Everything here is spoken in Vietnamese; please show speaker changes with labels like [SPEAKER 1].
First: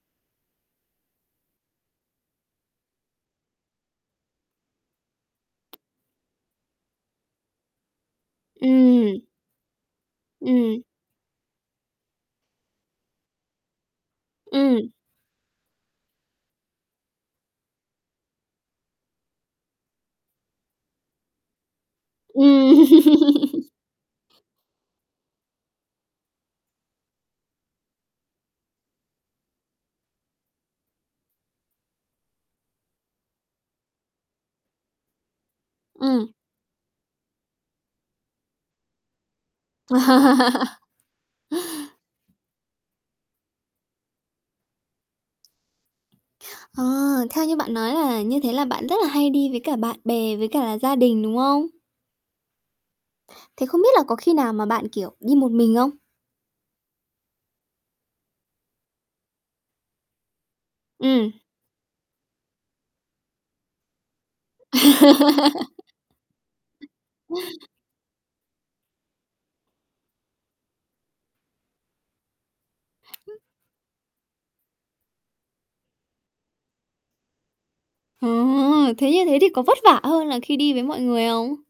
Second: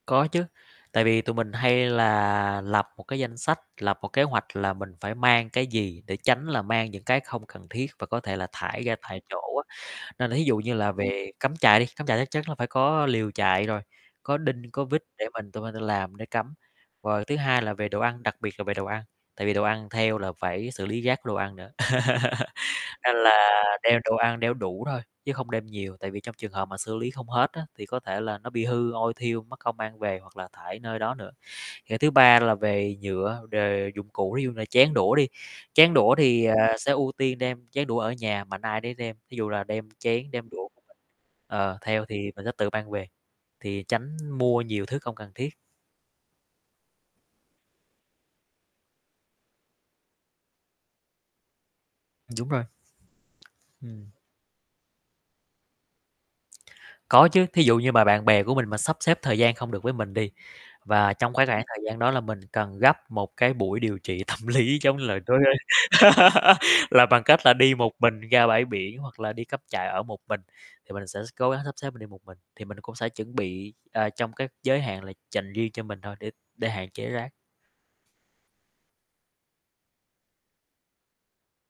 [SPEAKER 1] Có chứ, tại vì tụi mình hay là lập một cái danh sách, lập một kế hoạch là mình phải mang cái gì, để tránh là mang những cái không cần thiết và có thể là thải ra
[SPEAKER 2] Ừm.
[SPEAKER 1] tại chỗ á. Nên là thí dụ như
[SPEAKER 2] Ừm.
[SPEAKER 1] là về cắm trại đi, cắm trại chắc chắn là phải có liều trại rồi, có đinh,
[SPEAKER 2] Ừm.
[SPEAKER 1] có vít để mình tụi mình tự làm để cắm. Và thứ hai là về đồ ăn, đặc biệt là về đồ ăn, tại vì đồ ăn theo là phải xử lý rác đồ ăn nữa,
[SPEAKER 2] Ừm.
[SPEAKER 1] nên là đem đồ ăn đeo đủ thôi, chứ không đem nhiều. Tại vì trong trường hợp mà xử lý không hết á, thì có thể là nó bị hư, ôi thiu, mắc công mang về hoặc là thải nơi đó nữa. Rồi thứ ba là về nhựa, đề dụng cụ, thí dụ như là chén đũa đi. Chén đũa
[SPEAKER 2] Ừm.
[SPEAKER 1] thì, ờ, sẽ ưu tiên đem chén đũa ở nhà, mạnh ai nấy đem, thí dụ là đem chén, đem đũa của mình, ờ, theo thì mình sẽ tự mang về, thì tránh mua nhiều thứ không cần thiết.
[SPEAKER 2] Ờ, theo như bạn nói là như thế là bạn rất là hay đi với cả bạn bè, với cả là gia đình, đúng không?
[SPEAKER 1] Đúng rồi.
[SPEAKER 2] Thế không biết là
[SPEAKER 1] Ừm.
[SPEAKER 2] có khi nào mà bạn, kiểu, đi một mình không?
[SPEAKER 1] Có chứ, thí dụ như mà bạn bè của mình mà sắp xếp thời gian không được với mình đi, và
[SPEAKER 2] Ừm.
[SPEAKER 1] trong cái khoảng thời gian đó là mình cần gấp một cái buổi điều trị tâm lý giống như là đối với là bằng cách là đi một mình ra bãi biển hoặc là đi cắm trại ở một mình, thì mình sẽ s cố gắng sắp xếp mình đi một mình. Thì mình cũng sẽ chuẩn
[SPEAKER 2] Ưm.
[SPEAKER 1] bị, à, trong cái giới hạn là dành riêng cho mình thôi, để để hạn chế rác.
[SPEAKER 2] Ờ ha, thế như thế thì có vất vả hơn là khi đi với mọi người không?